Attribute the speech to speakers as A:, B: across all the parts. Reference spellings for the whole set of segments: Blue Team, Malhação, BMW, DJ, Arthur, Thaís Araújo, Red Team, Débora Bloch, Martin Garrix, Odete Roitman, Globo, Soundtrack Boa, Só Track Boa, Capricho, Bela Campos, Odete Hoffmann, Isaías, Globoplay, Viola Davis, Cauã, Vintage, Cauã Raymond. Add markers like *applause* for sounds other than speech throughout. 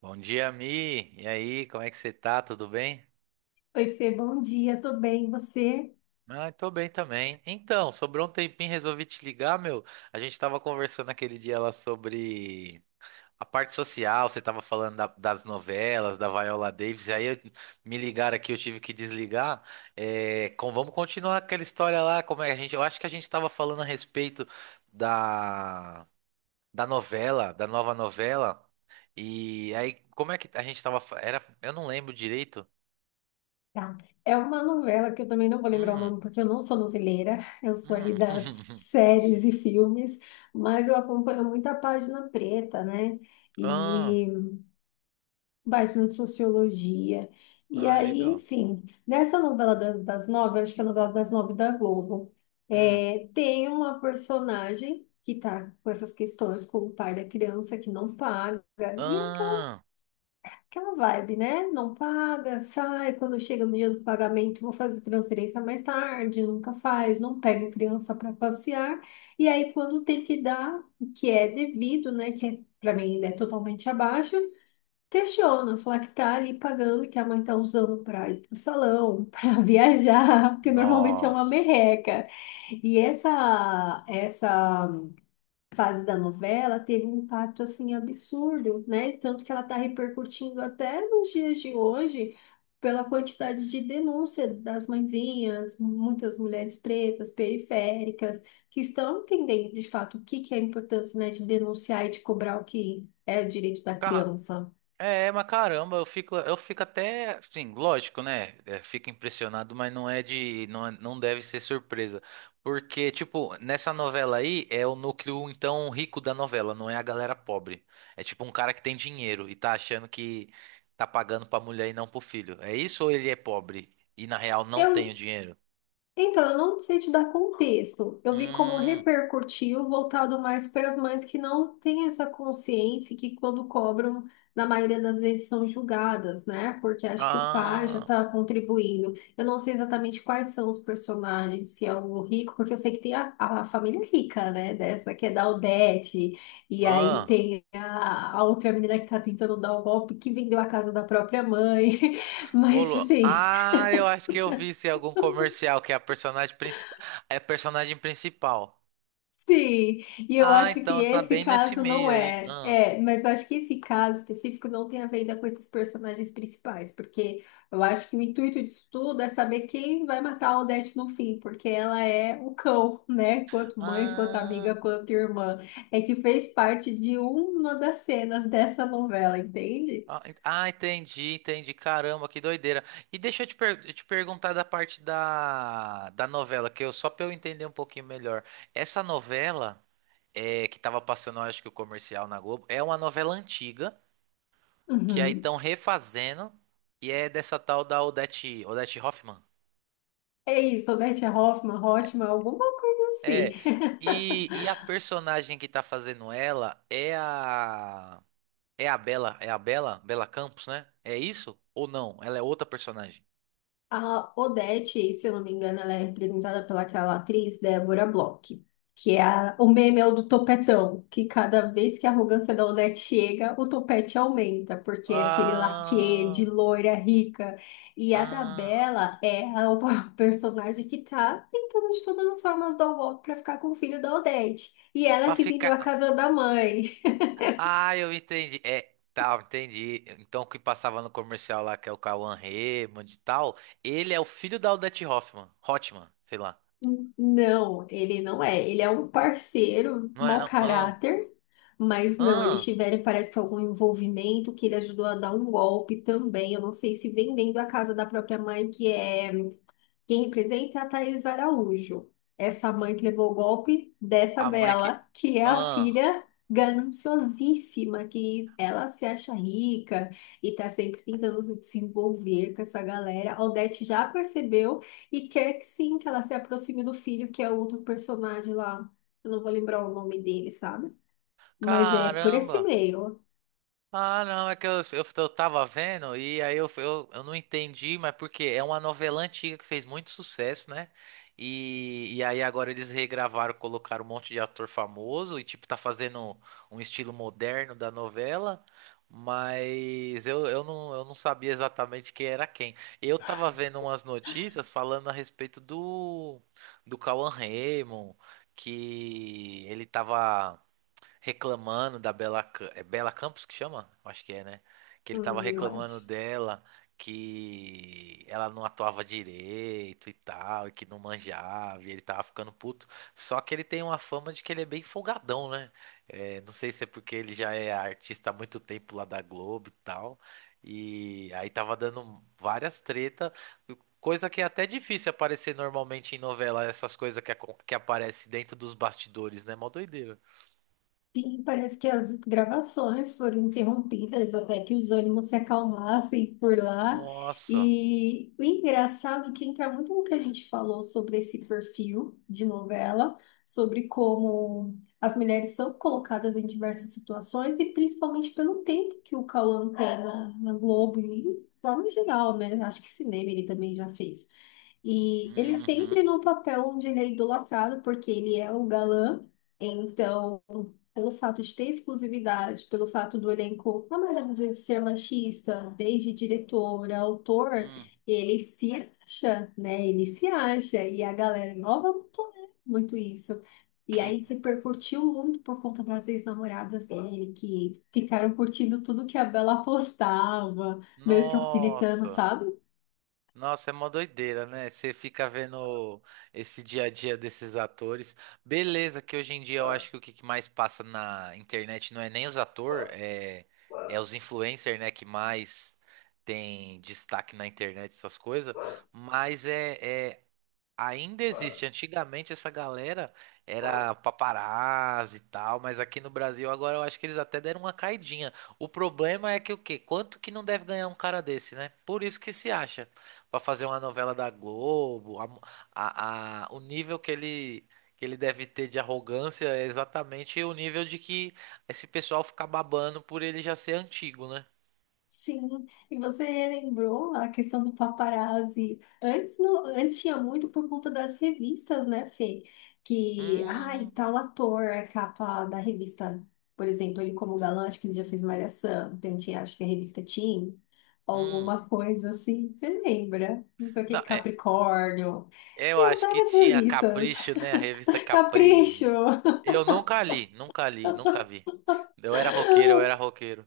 A: Bom dia, Mi. E aí, como é que você tá? Tudo bem?
B: Oi, Fê, bom dia, tô bem, e você?
A: Ah, tô bem também. Então, sobrou um tempinho, resolvi te ligar, meu. A gente tava conversando aquele dia lá sobre a parte social, você tava falando das novelas, da Viola Davis, me ligaram aqui, eu tive que desligar. É, vamos continuar aquela história lá, como é que a gente, eu acho que a gente tava falando a respeito da, da novela, da nova novela. E aí, como é que a gente tava, era, eu não lembro direito.
B: Tá. É uma novela que eu também não vou lembrar o
A: Hum.
B: nome, porque eu não sou noveleira, eu sou ali
A: Hum.
B: das
A: *laughs*
B: séries e filmes, mas eu acompanho muita página preta, né?
A: Ah,
B: E página de sociologia. E
A: ah,
B: aí,
A: legal.
B: enfim, nessa novela das nove, eu acho que é a novela das nove da Globo,
A: Hum.
B: é, tem uma personagem que tá com essas questões com o pai da criança que não paga, e
A: Ah,
B: aquela vibe, né? Não paga, sai, quando chega no dia do pagamento, vou fazer transferência mais tarde, nunca faz, não pega a criança para passear. E aí, quando tem que dar, o que é devido, né? Que é, para mim ainda é totalmente abaixo, questiona, fala que tá ali pagando, que a mãe tá usando para ir pro salão, *laughs* para viajar, porque normalmente é uma
A: nossa.
B: merreca. E essa fase da novela teve um impacto assim absurdo, né? Tanto que ela está repercutindo até nos dias de hoje pela quantidade de denúncia das mãezinhas, muitas mulheres pretas, periféricas, que estão entendendo de fato o que que é a importância, né, de denunciar e de cobrar o que é o direito da
A: Ca-
B: criança.
A: É, mas caramba, eu fico até, assim, lógico, né? É, fico impressionado, mas não é de, não, não deve ser surpresa, porque tipo nessa novela aí é o núcleo então rico da novela, não é a galera pobre. É tipo um cara que tem dinheiro e tá achando que tá pagando pra mulher e não pro filho. É isso ou ele é pobre e na real não tem o
B: Eu
A: dinheiro?
B: Então, eu não sei te dar contexto. Eu vi como
A: Hum,
B: repercutiu, voltado mais para as mães que não têm essa consciência que quando cobram, na maioria das vezes são julgadas, né? Porque acho que o pai já
A: ah.
B: está contribuindo. Eu não sei exatamente quais são os personagens, se é o rico, porque eu sei que tem a família rica, né? Dessa que é da Aldete, e aí
A: Ah,
B: tem a outra menina que está tentando dar o golpe, que vendeu a casa da própria mãe. *laughs* Mas assim.
A: Eu acho que eu vi isso em algum comercial que é a personagem principal. É a personagem principal.
B: Sim, e eu
A: Ah,
B: acho que
A: então tá
B: esse
A: bem nesse
B: caso não
A: meio aí.
B: é.
A: Ah,
B: É, mas eu acho que esse caso específico não tem a ver ainda com esses personagens principais, porque eu acho que o intuito disso tudo é saber quem vai matar a Odete no fim, porque ela é o cão, né? Quanto mãe, quanto
A: ah,
B: amiga, quanto irmã. É que fez parte de uma das cenas dessa novela, entende?
A: entendi, entendi. Caramba, que doideira. E deixa te perguntar da parte da novela, que eu só pra eu entender um pouquinho melhor. Essa novela é que tava passando, eu acho que o comercial na Globo, é uma novela antiga que aí
B: Uhum.
A: estão refazendo e é dessa tal da Odete, Odete Roitman.
B: É isso, Odete Hoffmann, Hoffmann, alguma coisa assim.
A: É,
B: *laughs*
A: e a personagem que tá fazendo ela é a. É a Bela, Bela Campos, né? É isso? Ou não? Ela é outra personagem.
B: A Odete, se eu não me engano, ela é representada pelaquela atriz Débora Bloch, que é o meme é o do topetão, que cada vez que a arrogância da Odete chega, o topete aumenta, porque é aquele laquê de
A: Ah,
B: loira rica. E a da
A: ah,
B: Bela é a o *laughs* personagem que tá tentando de todas as formas dar o golpe pra ficar com o filho da Odete. E ela
A: pra
B: que vendeu a
A: ficar.
B: casa da mãe.
A: Ah, eu entendi. É, tá, entendi. Então o que passava no comercial lá, que é o Cauã Raymond e tal, ele é o filho da Odete Hoffman, Hotman, sei lá.
B: Não, ele não é. Ele é um parceiro,
A: Não é,
B: mau
A: não? Ah,
B: caráter, mas não, eles
A: ah,
B: tiveram, parece que algum envolvimento que ele ajudou a dar um golpe também. Eu não sei se vendendo a casa da própria mãe, que é. Quem representa é a Thaís Araújo, essa mãe que levou o golpe dessa
A: a mãe que.
B: Bela, que é a
A: Ah,
B: filha gananciosíssima, que ela se acha rica e tá sempre tentando se desenvolver com essa galera. A Odete já percebeu e quer que sim, que ela se aproxime do filho, que é outro personagem lá. Eu não vou lembrar o nome dele, sabe? Mas é por esse
A: caramba.
B: meio,
A: Ah, não, é que eu tava vendo e aí eu não entendi, mas porque é uma novela antiga que fez muito sucesso, né? E aí agora eles regravaram, colocaram um monte de ator famoso e tipo tá fazendo um estilo moderno da novela, mas eu não sabia exatamente quem era quem. Eu tava vendo umas notícias falando a respeito do Cauan Raymond, que ele tava reclamando da Bela, é Bela Campos que chama? Acho que é, né? Que ele tava
B: eu
A: reclamando
B: acho.
A: dela, que ela não atuava direito e tal, e que não manjava, e ele tava ficando puto. Só que ele tem uma fama de que ele é bem folgadão, né? É, não sei se é porque ele já é artista há muito tempo lá da Globo e tal. E aí tava dando várias tretas, coisa que é até difícil aparecer normalmente em novela, essas coisas que, que aparecem dentro dos bastidores, né? Mó doideira.
B: Sim, parece que as gravações foram interrompidas até que os ânimos se acalmassem por lá.
A: Nossa.
B: E o engraçado é que entra muito no que a gente falou sobre esse perfil de novela, sobre como as mulheres são colocadas em diversas situações e principalmente pelo tempo que o Cauã tem na Globo e de forma geral, né? Acho que cinema ele também já fez. E ele
A: Uhum.
B: sempre no papel onde ele é idolatrado, porque ele é o galã. Então, pelo fato de ter exclusividade, pelo fato do elenco, na maioria das vezes, ser machista, desde diretor, autor,
A: Hum.
B: ele se acha, né? Ele se acha. E a galera nova não tolera muito isso. E
A: Que.
B: aí repercutiu muito por conta das ex-namoradas dele, que ficaram curtindo tudo que a Bela postava, meio que alfinetando,
A: Nossa.
B: sabe?
A: Nossa, é uma doideira, né? Você fica vendo esse dia a dia desses atores. Beleza, que hoje em dia eu acho que o que que mais passa na internet não é nem os atores, é os influencers, né? Que mais tem destaque na internet, essas coisas. Mas é ainda existe. Antigamente essa galera era paparazzi e tal, mas aqui no Brasil agora eu acho que eles até deram uma caidinha. O problema é que o quê? Quanto que não deve ganhar um cara desse, né? Por isso que se acha. Pra fazer uma novela da Globo, o nível que ele deve ter de arrogância é exatamente o nível de que esse pessoal fica babando por ele já ser antigo, né?
B: Sim, e você lembrou a questão do paparazzi. Antes, não, antes tinha muito por conta das revistas, né, Fê? Que, ai,
A: Hum,
B: tal ator, a capa da revista, por exemplo, ele como galã, acho que ele já fez Malhação, então tinha, acho que a revista Teen,
A: hum.
B: alguma coisa assim, você lembra? Não sei o que,
A: Não, é.
B: Capricórnio.
A: Eu
B: Tinha
A: acho que
B: várias
A: tinha
B: revistas.
A: Capricho, né? A revista
B: *laughs* Capricho!
A: Capri. Eu nunca li, nunca li, nunca vi. Eu era roqueiro, eu era roqueiro.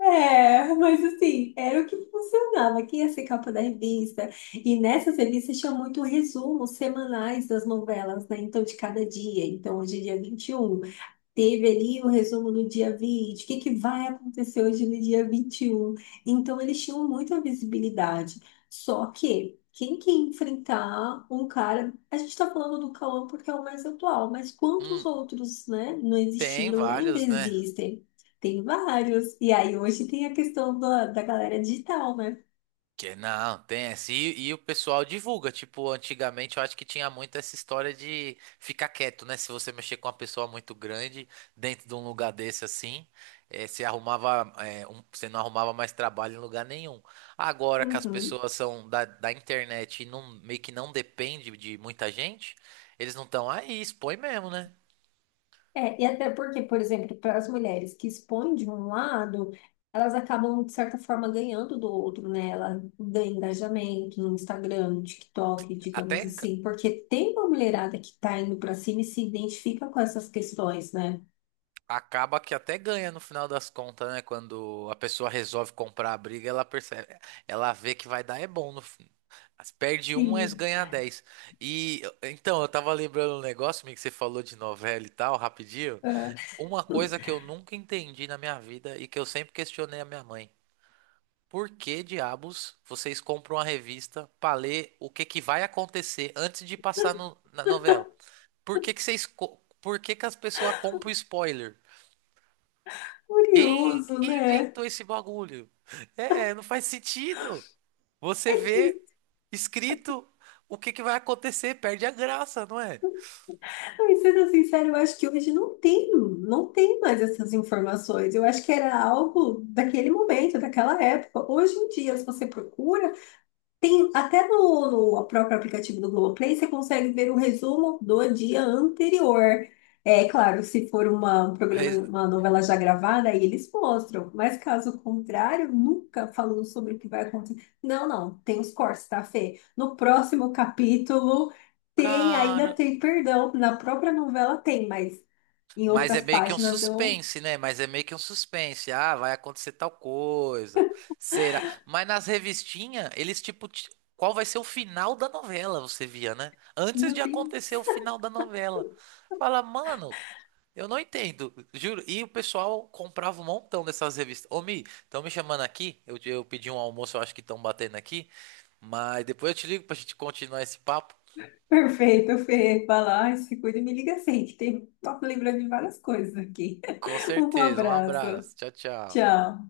B: É, mas assim, era o que funcionava, que ia ser capa da revista. E nessas revistas tinha muito resumos semanais das novelas, né? Então, de cada dia. Então, hoje é dia 21. Teve ali o resumo no dia 20, o que que vai acontecer hoje no dia 21. Então, eles tinham muita visibilidade. Só que, quem que ia enfrentar um cara... A gente está falando do Cauã porque é o mais atual, mas quantos
A: Hum,
B: outros, né, não
A: tem
B: existiram e ainda
A: vários, né?
B: existem? Tem vários. E aí, hoje tem a questão da galera digital, né?
A: Que não, tem essa. E o pessoal divulga. Tipo, antigamente eu acho que tinha muito essa história de ficar quieto, né? Se você mexer com uma pessoa muito grande dentro de um lugar desse assim, você arrumava, você não arrumava mais trabalho em lugar nenhum. Agora que as
B: Uhum.
A: pessoas são da internet e não, meio que não depende de muita gente, eles não estão aí, expõe mesmo, né?
B: É, e até porque, por exemplo, para as mulheres que expõem de um lado, elas acabam, de certa forma, ganhando do outro, né? Ela ganha engajamento no Instagram, no TikTok,
A: Até
B: digamos assim, porque tem uma mulherada que está indo para cima e se identifica com essas questões, né?
A: acaba que até ganha no final das contas, né? Quando a pessoa resolve comprar a briga, ela percebe, ela vê que vai dar é bom no fim. Perde um, mas
B: Sim.
A: ganha dez. E então, eu tava lembrando um negócio, meio que você falou de novela e tal, rapidinho.
B: É.
A: Uma coisa que
B: *laughs*
A: eu nunca entendi na minha vida e que eu sempre questionei a minha mãe. Por que diabos vocês compram uma revista pra ler o que que vai acontecer antes de passar na novela? Por que que por que que as pessoas compram spoiler?
B: Curioso,
A: Quem
B: né?
A: inventou esse bagulho? É, não faz sentido. Você
B: É
A: vê
B: que,
A: escrito o que que vai acontecer, perde a graça, não é?
B: Sendo sincero, eu acho que hoje não tem, não tem mais essas informações. Eu acho que era algo daquele momento, daquela época. Hoje em dia, se você procura, tem até no próprio aplicativo do Globoplay, você consegue ver o resumo do dia anterior. É claro, se for uma, um programa,
A: Re-
B: uma novela já gravada, aí eles mostram. Mas caso contrário, nunca falando sobre o que vai acontecer. Não, não, tem os cortes, tá, Fê? No próximo capítulo tem,
A: Cara,
B: ainda tem perdão. Na própria novela tem, mas em
A: mas é
B: outras
A: meio que um
B: páginas eu.
A: suspense, né? Mas é meio que um suspense. Ah, vai acontecer tal coisa. Será? Mas nas revistinhas, qual vai ser o final da novela, você via, né? Antes
B: Meu
A: de
B: Deus.
A: acontecer o final da novela. Fala, mano, eu não entendo, juro. E o pessoal comprava um montão dessas revistas. Ô, Mi, estão me chamando aqui. Eu pedi um almoço, eu acho que estão batendo aqui. Mas depois eu te ligo pra gente continuar esse papo.
B: Perfeito, Fê. Vai lá, se cuida e me liga assim, que tem, tô lembrando de várias coisas aqui.
A: Com
B: Um
A: certeza. Um
B: abraço.
A: abraço. Tchau, tchau.
B: Tchau.